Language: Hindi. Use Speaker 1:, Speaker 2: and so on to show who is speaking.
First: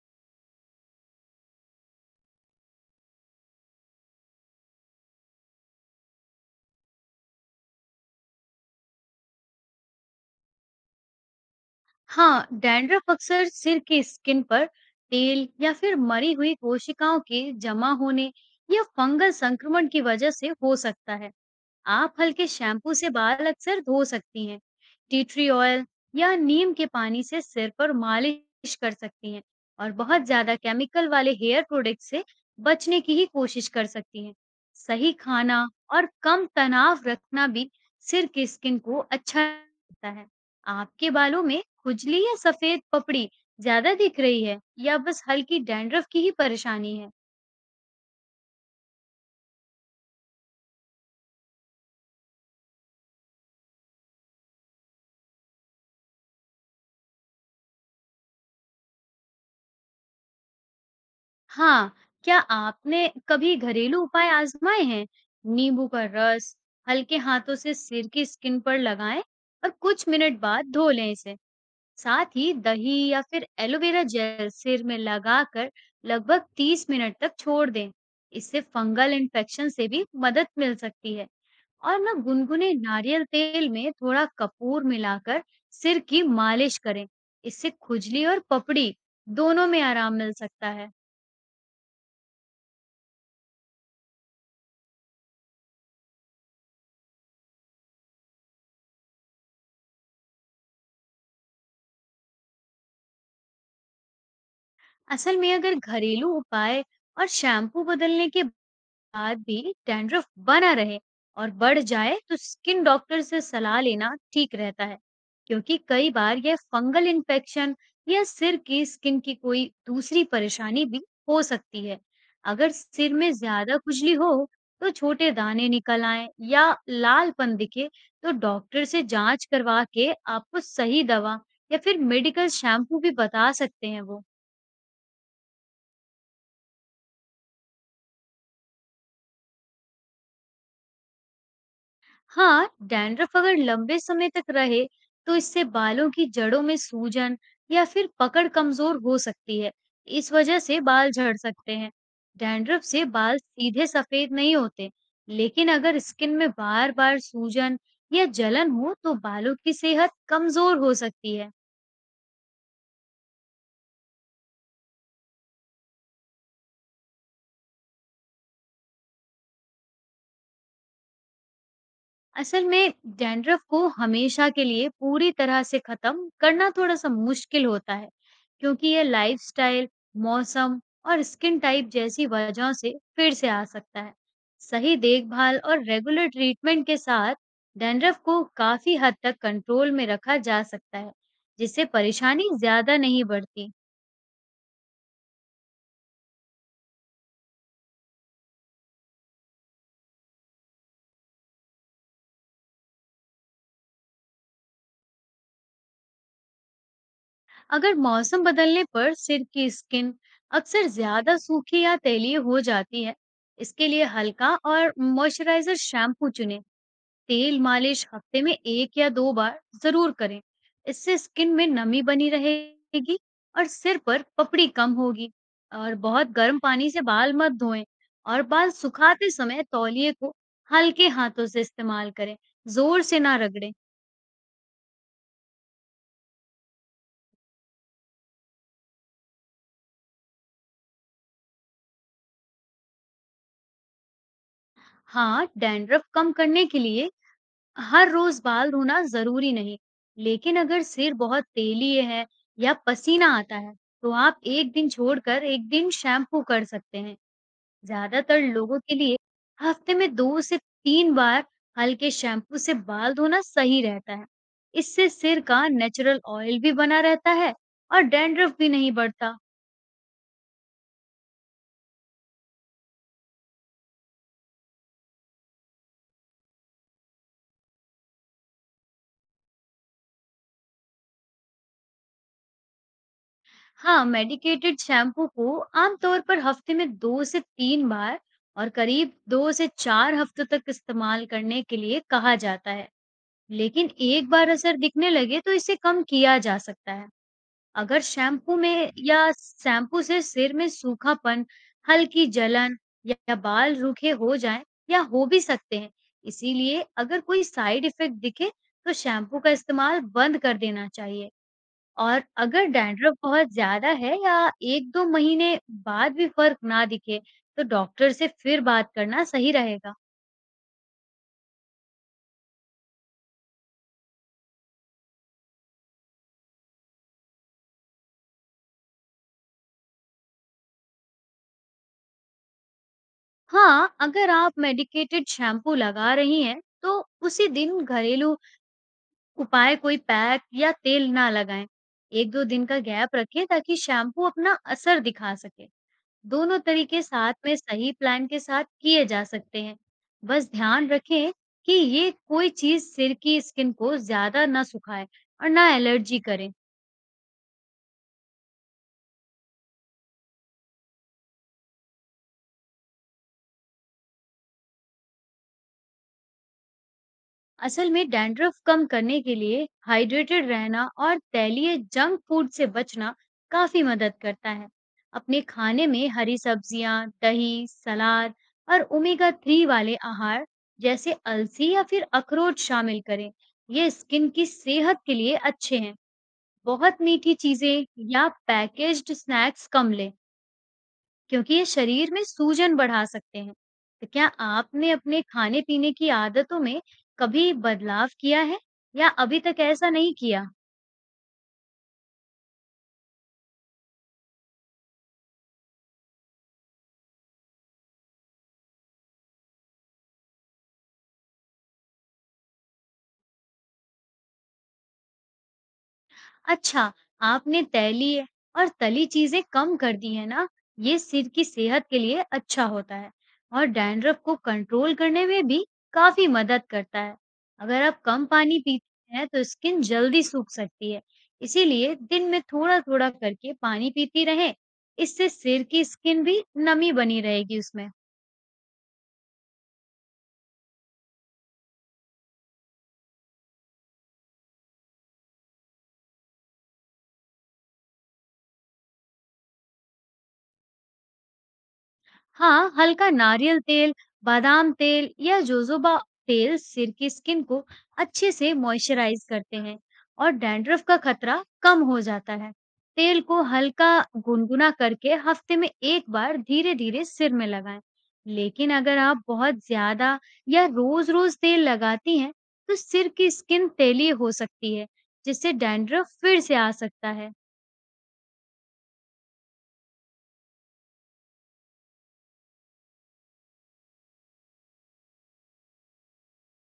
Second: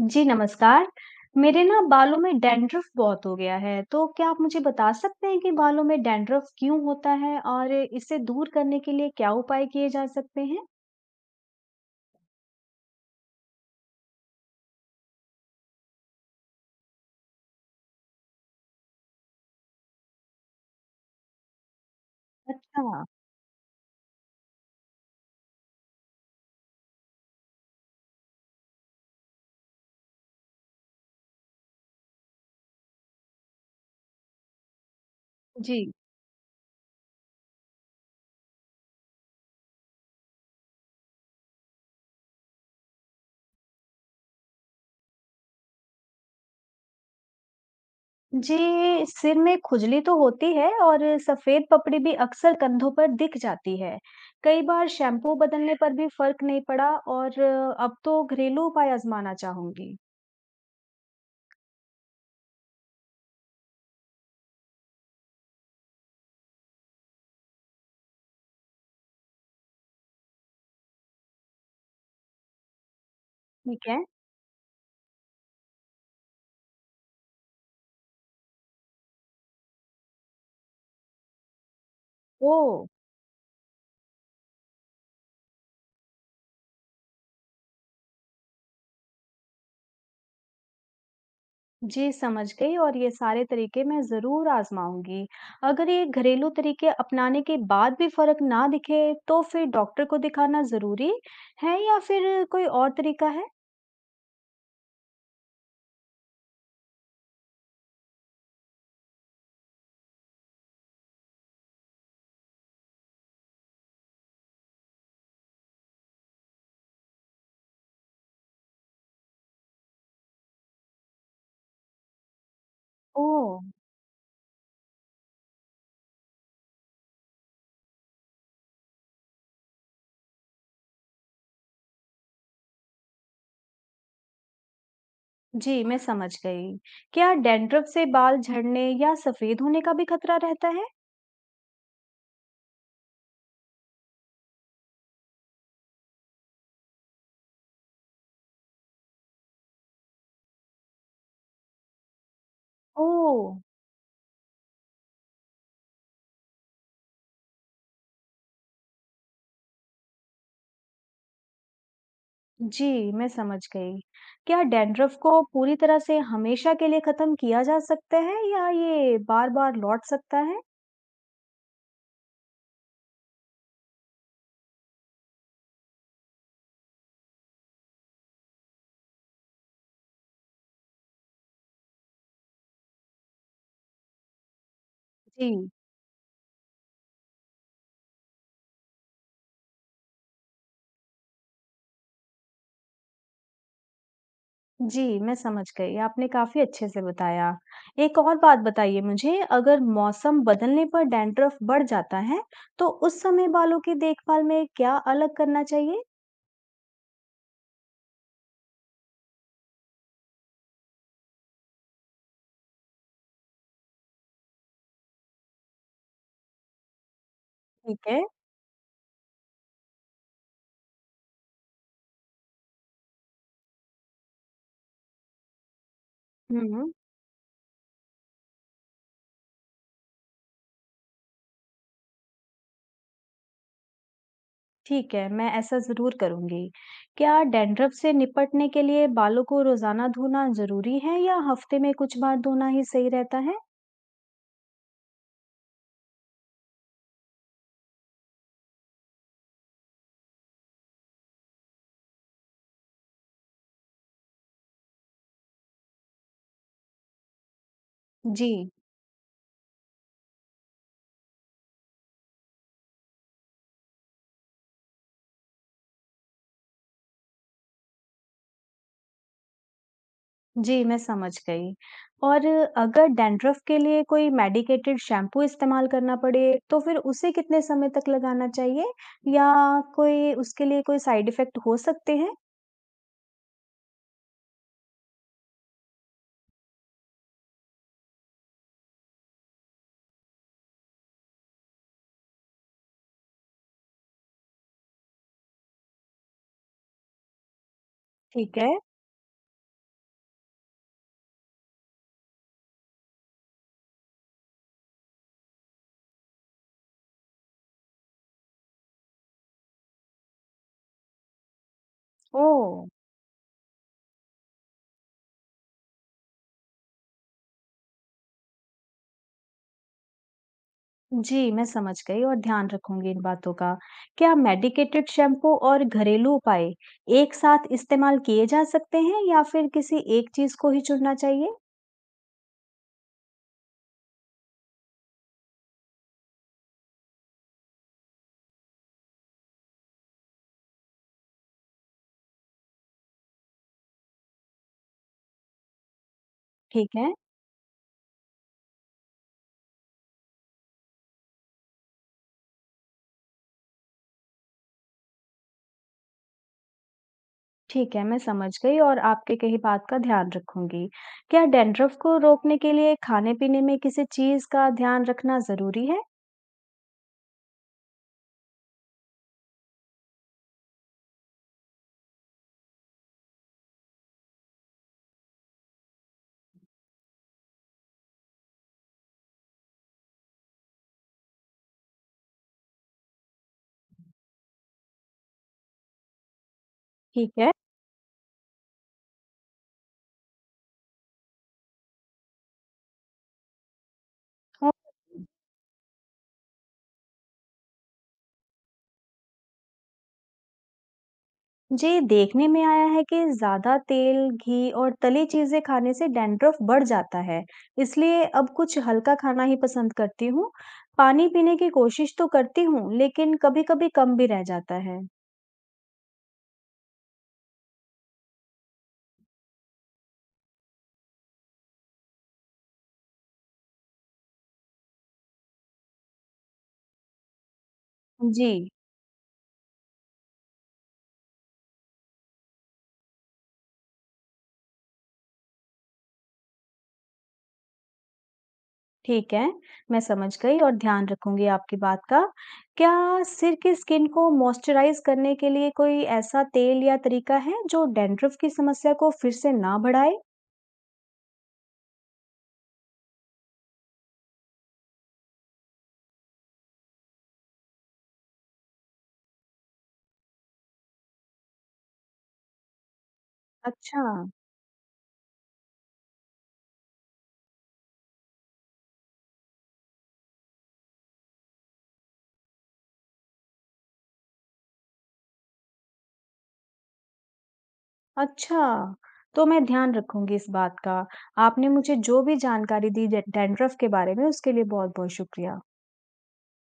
Speaker 1: जी, नमस्कार। मेरे बालों में डैंड्रफ बहुत हो गया है, तो क्या आप मुझे बता सकते हैं कि बालों में डैंड्रफ क्यों होता है और इसे दूर करने के लिए क्या उपाय किए जा सकते हैं?
Speaker 2: हाँ, डैंड्रफ अक्सर सिर की स्किन पर तेल या फिर मरी हुई कोशिकाओं के जमा होने या फंगल संक्रमण की वजह से हो सकता है। आप हल्के शैम्पू
Speaker 1: अच्छा।
Speaker 2: से बाल अक्सर धो सकती हैं। टी ट्री ऑयल या नीम के पानी से सिर पर मालिश कर सकती हैं और बहुत ज्यादा केमिकल वाले हेयर प्रोडक्ट से बचने की ही कोशिश कर सकती हैं। सही खाना
Speaker 1: जी।
Speaker 2: और कम तनाव रखना भी सिर की स्किन को अच्छा रखता है। आपके बालों में खुजली या सफेद पपड़ी ज्यादा दिख रही है, या बस हल्की डैंड्रफ की ही परेशानी है?
Speaker 1: जी, सिर में खुजली तो होती है और सफ़ेद पपड़ी भी अक्सर कंधों पर दिख जाती है। कई बार शैम्पू बदलने पर भी फ़र्क नहीं पड़ा और अब तो घरेलू उपाय आज़माना चाहूँगी।
Speaker 2: हाँ, क्या आपने कभी घरेलू उपाय आजमाए हैं? नींबू का रस हल्के हाथों से सिर की स्किन पर लगाएँ और कुछ मिनट बाद धो लें इसे। साथ ही दही या फिर
Speaker 1: ठीक है।
Speaker 2: एलोवेरा जेल सिर में लगाकर लगभग 30 मिनट तक छोड़ दें। इससे फंगल इन्फेक्शन से भी मदद मिल सकती है, और ना गुनगुने
Speaker 1: ओह!
Speaker 2: नारियल तेल में थोड़ा कपूर मिलाकर सिर की मालिश करें। इससे खुजली और पपड़ी दोनों में आराम मिल सकता है।
Speaker 1: जी, समझ गई और ये सारे तरीके मैं ज़रूर आज़माऊँगी। अगर ये घरेलू तरीके अपनाने के बाद भी फ़र्क ना दिखे, तो फिर डॉक्टर को दिखाना ज़रूरी है या फिर कोई और तरीका है?
Speaker 2: असल में अगर घरेलू उपाय और शैम्पू बदलने के बाद भी डैंड्रफ बना रहे और बढ़ जाए, तो स्किन डॉक्टर से सलाह लेना ठीक रहता है, क्योंकि कई बार यह फंगल इन्फेक्शन या सिर की स्किन की कोई दूसरी परेशानी भी हो सकती है। अगर सिर में
Speaker 1: ओह!
Speaker 2: ज्यादा खुजली हो, तो छोटे दाने निकल आए या लालपन दिखे, तो डॉक्टर से जांच करवा के आपको सही दवा या फिर मेडिकल शैम्पू भी बता सकते हैं वो।
Speaker 1: जी, मैं समझ गई। क्या डैंड्रफ से बाल झड़ने या सफ़ेद होने का भी खतरा रहता है?
Speaker 2: हाँ, डैंड्रफ अगर लंबे समय तक रहे, तो इससे बालों की जड़ों में सूजन या फिर पकड़ कमजोर हो सकती है। इस वजह से बाल झड़ सकते हैं। डैंड्रफ से बाल
Speaker 1: ओह!
Speaker 2: सीधे सफेद नहीं होते, लेकिन अगर स्किन में बार-बार सूजन या जलन हो, तो बालों की सेहत कमजोर हो सकती है।
Speaker 1: जी, मैं समझ गई। क्या डैंड्रफ को पूरी तरह से हमेशा के लिए ख़त्म किया जा सकता है या ये बार-बार लौट सकता है?
Speaker 2: असल में डैंड्रफ को हमेशा के लिए पूरी तरह से खत्म करना थोड़ा सा मुश्किल होता है, क्योंकि यह लाइफस्टाइल, मौसम और स्किन टाइप जैसी वजहों से फिर से आ सकता है। सही
Speaker 1: जी।
Speaker 2: देखभाल और रेगुलर ट्रीटमेंट के साथ डैंड्रफ को काफी हद तक कंट्रोल में रखा जा सकता है, जिससे परेशानी ज्यादा नहीं बढ़ती।
Speaker 1: जी, मैं समझ गई, आपने काफ़ी अच्छे से बताया। एक और बात बताइए मुझे, अगर मौसम बदलने पर डैंड्रफ बढ़ जाता है, तो उस समय बालों की देखभाल में क्या अलग करना चाहिए?
Speaker 2: अगर मौसम बदलने पर सिर की स्किन अक्सर ज्यादा सूखी या तैलीय हो जाती है, इसके लिए हल्का और मॉइस्चराइजर शैम्पू चुनें। तेल मालिश
Speaker 1: ठीक है।
Speaker 2: हफ्ते में एक या दो बार जरूर करें। इससे स्किन में नमी बनी रहेगी और सिर पर पपड़ी कम होगी। और बहुत गर्म पानी
Speaker 1: हुँ।
Speaker 2: से बाल मत धोएं, और बाल सुखाते समय तौलिए को हल्के हाथों से इस्तेमाल करें, जोर से ना रगड़ें।
Speaker 1: ठीक है, मैं ऐसा ज़रूर करूँगी। क्या डैंड्रफ से निपटने के लिए बालों को रोज़ाना धोना ज़रूरी है या हफ़्ते में कुछ बार धोना ही सही रहता है?
Speaker 2: हाँ, डैंड्रफ कम करने के लिए हर रोज बाल धोना जरूरी नहीं, लेकिन अगर सिर बहुत तेलीय है या पसीना आता है, तो आप एक दिन छोड़कर एक दिन शैम्पू कर सकते हैं। ज्यादातर
Speaker 1: जी।
Speaker 2: लोगों के लिए हफ्ते में 2 से 3 बार हल्के शैम्पू से बाल धोना सही रहता है। इससे सिर का नेचुरल ऑयल भी बना रहता है और डैंड्रफ भी नहीं बढ़ता।
Speaker 1: जी, मैं समझ गई। और अगर डैंड्रफ के लिए कोई मेडिकेटेड शैम्पू इस्तेमाल करना पड़े, तो फिर उसे कितने समय तक लगाना चाहिए या कोई उसके लिए कोई साइड इफ़ेक्ट हो सकते हैं?
Speaker 2: हाँ, मेडिकेटेड शैम्पू को आमतौर पर हफ्ते में 2 से 3 बार और करीब 2 से 4 हफ्तों तक इस्तेमाल करने के लिए कहा जाता है। लेकिन एक बार असर दिखने लगे, तो इसे कम किया जा सकता है। अगर शैम्पू
Speaker 1: ठीक है।
Speaker 2: में या शैम्पू से सिर में सूखापन, हल्की जलन या बाल रूखे हो जाएं, या हो भी सकते हैं। इसीलिए अगर कोई साइड इफेक्ट दिखे, तो शैम्पू का इस्तेमाल बंद कर देना चाहिए। और अगर
Speaker 1: ओह।
Speaker 2: डैंड्रफ बहुत ज़्यादा है या 1-2 महीने बाद भी फ़र्क ना दिखे, तो डॉक्टर से फिर बात करना सही रहेगा।
Speaker 1: जी, मैं समझ गई और ध्यान रखूंगी इन बातों का। क्या मेडिकेटेड शैम्पू और घरेलू उपाय एक साथ इस्तेमाल किए जा सकते हैं या फिर किसी एक चीज़ को ही चुनना चाहिए?
Speaker 2: हाँ, अगर आप मेडिकेटेड शैम्पू लगा रही हैं, तो उसी दिन घरेलू उपाय, कोई पैक या तेल ना लगाएं। 1-2 दिन का गैप रखें, ताकि शैम्पू अपना असर दिखा सके। दोनों
Speaker 1: ठीक
Speaker 2: तरीके
Speaker 1: है।
Speaker 2: साथ में सही प्लान के साथ किए जा सकते हैं। बस ध्यान रखें कि ये कोई चीज सिर की स्किन को ज्यादा ना सुखाए और ना एलर्जी करे।
Speaker 1: ठीक है, मैं समझ गई और आपके कही बात का ध्यान रखूँगी। क्या डैंड्रफ को रोकने के लिए खाने-पीने में किसी चीज़ का ध्यान रखना ज़रूरी है?
Speaker 2: असल में डैंड्रफ कम करने के लिए हाइड्रेटेड रहना और तैलीय जंक फूड से बचना काफी मदद करता है। अपने खाने में हरी सब्जियां, दही, सलाद और ओमेगा 3 वाले आहार, जैसे अलसी या फिर अखरोट शामिल करें। ये स्किन की सेहत के लिए अच्छे हैं। बहुत
Speaker 1: ठीक
Speaker 2: मीठी
Speaker 1: है।
Speaker 2: चीजें या पैकेज्ड स्नैक्स कम लें, क्योंकि ये शरीर में सूजन बढ़ा सकते हैं। तो क्या
Speaker 1: और
Speaker 2: आपने अपने खाने-पीने की आदतों में कभी बदलाव किया है, या अभी तक ऐसा नहीं किया?
Speaker 1: जी, देखने में आया है कि ज़्यादा तेल, घी और तली चीज़ें खाने से डैंड्रफ बढ़ जाता है, इसलिए अब कुछ हल्का खाना ही पसंद करती हूँ। पानी पीने की कोशिश तो करती हूँ, लेकिन कभी-कभी कम भी रह जाता है।
Speaker 2: अच्छा, आपने तैली और तली चीज़ें कम कर दी हैं ना, ये सिर की सेहत के लिए अच्छा होता है और डैंड्रफ को कंट्रोल करने में भी काफ़ी मदद करता है। अगर आप कम
Speaker 1: जी।
Speaker 2: पानी पीते हैं, तो स्किन जल्दी सूख सकती है, इसीलिए दिन में थोड़ा-थोड़ा करके पानी पीती रहें, इससे सिर की स्किन भी नमी बनी रहेगी उसमें।
Speaker 1: ठीक है, मैं समझ गई और ध्यान रखूँगी आपकी बात का। क्या सिर की स्किन को मॉइस्चराइज़ करने के लिए कोई ऐसा तेल या तरीका है जो डैंड्रफ की समस्या को फिर से ना बढ़ाए?
Speaker 2: हाँ, हल्का नारियल तेल, बादाम तेल या जोजोबा तेल सिर की स्किन को अच्छे से मॉइस्चराइज करते हैं और डैंड्रफ का खतरा कम हो जाता है। तेल को हल्का
Speaker 1: अच्छा।
Speaker 2: गुनगुना करके हफ्ते में एक बार धीरे-धीरे सिर में लगाएं। लेकिन अगर आप बहुत ज्यादा या रोज-रोज तेल लगाती हैं, तो सिर की स्किन तैलीय हो सकती है, जिससे डैंड्रफ फिर से आ सकता है।
Speaker 1: अच्छा। तो मैं ध्यान रखूँगी इस बात का। आपने मुझे जो भी जानकारी दी डै डैंड्रफ के बारे में उसके लिए बहुत-बहुत शुक्रिया।